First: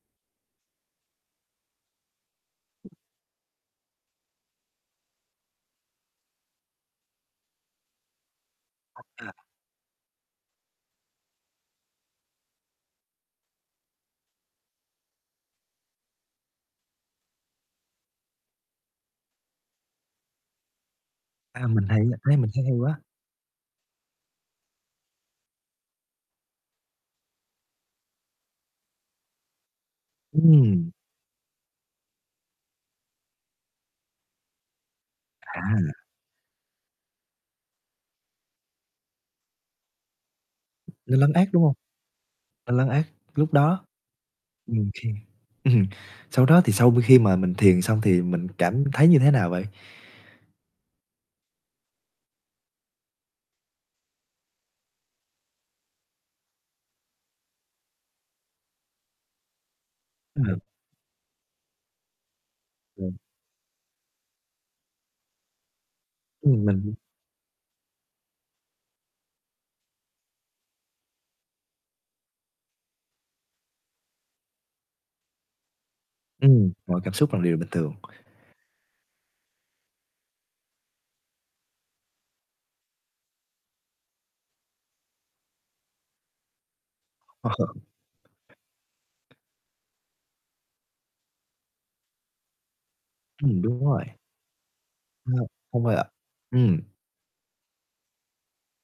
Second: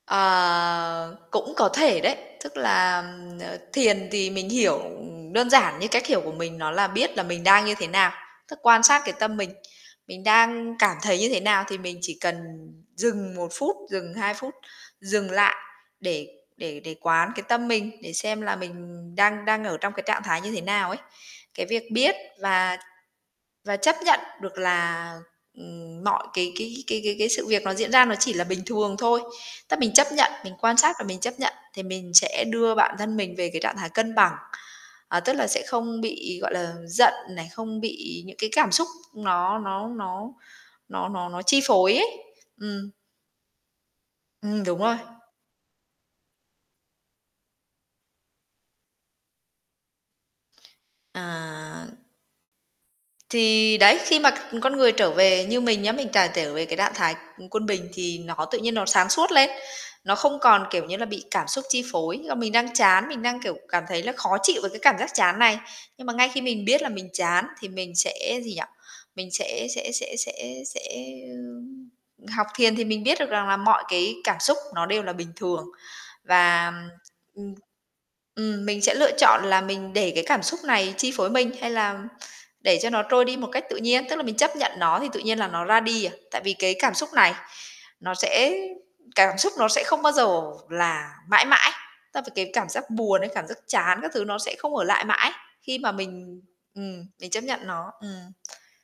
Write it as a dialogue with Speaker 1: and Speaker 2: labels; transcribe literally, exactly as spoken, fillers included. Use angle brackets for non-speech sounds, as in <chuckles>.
Speaker 1: Ờ, cũng có thể đấy. Tức là, ừm, ờ, thiền thì mình hiểu, ừm, đơn giản như cách hiểu của mình nó là biết là mình đang như thế nào, tức quan sát
Speaker 2: À,
Speaker 1: cái
Speaker 2: à.
Speaker 1: tâm mình. Mình đang cảm thấy như thế nào thì mình chỉ cần dừng một phút, dừng hai phút, dừng lại để để để quán cái tâm mình, để xem là mình đang đang ở trong cái trạng thái như thế nào ấy. Cái
Speaker 2: À,
Speaker 1: việc
Speaker 2: mình thấy,
Speaker 1: biết
Speaker 2: a, thấy mình thấy
Speaker 1: và
Speaker 2: hay quá.
Speaker 1: và chấp nhận được là, ừm, mọi cái cái cái cái cái sự việc nó diễn ra nó chỉ là bình thường thôi, tấp mình chấp nhận, mình quan
Speaker 2: Ừm.
Speaker 1: sát và mình chấp nhận thì mình sẽ đưa bản thân mình về cái trạng thái cân bằng, à, tức là sẽ không
Speaker 2: À.
Speaker 1: bị, gọi là, giận này, không bị những cái cảm xúc nó nó nó nó
Speaker 2: Nó
Speaker 1: nó
Speaker 2: lấn
Speaker 1: nó
Speaker 2: át,
Speaker 1: chi
Speaker 2: đúng hông?
Speaker 1: phối ấy.
Speaker 2: Nó lấn
Speaker 1: Ừm.
Speaker 2: át lúc đó.
Speaker 1: Ừm, đúng
Speaker 2: Ừm,
Speaker 1: rồi.
Speaker 2: khi ừm, sau đó thì sau khi mà mình thiền xong thì mình cảm thấy như thế nào vậy?
Speaker 1: À. Thì đấy, khi mà c con người trở về, như mình nhá, mình càng trở về cái trạng thái, ừm, quân bình thì nó tự nhiên nó sáng suốt lên, nó không
Speaker 2: Ừm.
Speaker 1: còn, kiểu như là, bị cảm xúc chi phối, là mình đang chán,
Speaker 2: Đúng.
Speaker 1: mình đang, kiểu, cảm thấy là khó chịu với cái cảm giác chán này. Nhưng mà ngay khi
Speaker 2: Ừm,
Speaker 1: mình biết là
Speaker 2: mình
Speaker 1: mình chán thì mình sẽ gì nhỉ? Mình sẽ sẽ sẽ sẽ sẽ, ưm, học thiền thì mình biết được rằng là mọi cái cảm xúc nó đều là bình thường.
Speaker 2: Ừm,
Speaker 1: Và,
Speaker 2: mọi cảm xúc là
Speaker 1: ừm, ừm,
Speaker 2: điều bình thường.
Speaker 1: ừm, mình sẽ lựa chọn là mình để cái cảm xúc này chi phối mình, hay làm để cho nó trôi đi một cách tự nhiên, tức là mình chấp nhận nó thì tự nhiên là nó ra đi à, tại vì cái cảm xúc này nó sẽ
Speaker 2: <chuckles>
Speaker 1: cảm xúc nó sẽ không bao giờ là mãi mãi. Ta và cái cảm giác buồn ấy, cảm giác
Speaker 2: Ừm, đúng
Speaker 1: chán
Speaker 2: rồi.
Speaker 1: các thứ nó sẽ không ở lại
Speaker 2: Ờ.
Speaker 1: mãi khi
Speaker 2: Không
Speaker 1: mà
Speaker 2: quay lại.
Speaker 1: mình
Speaker 2: Ừm.
Speaker 1: ừm, mình chấp nhận nó, ừm.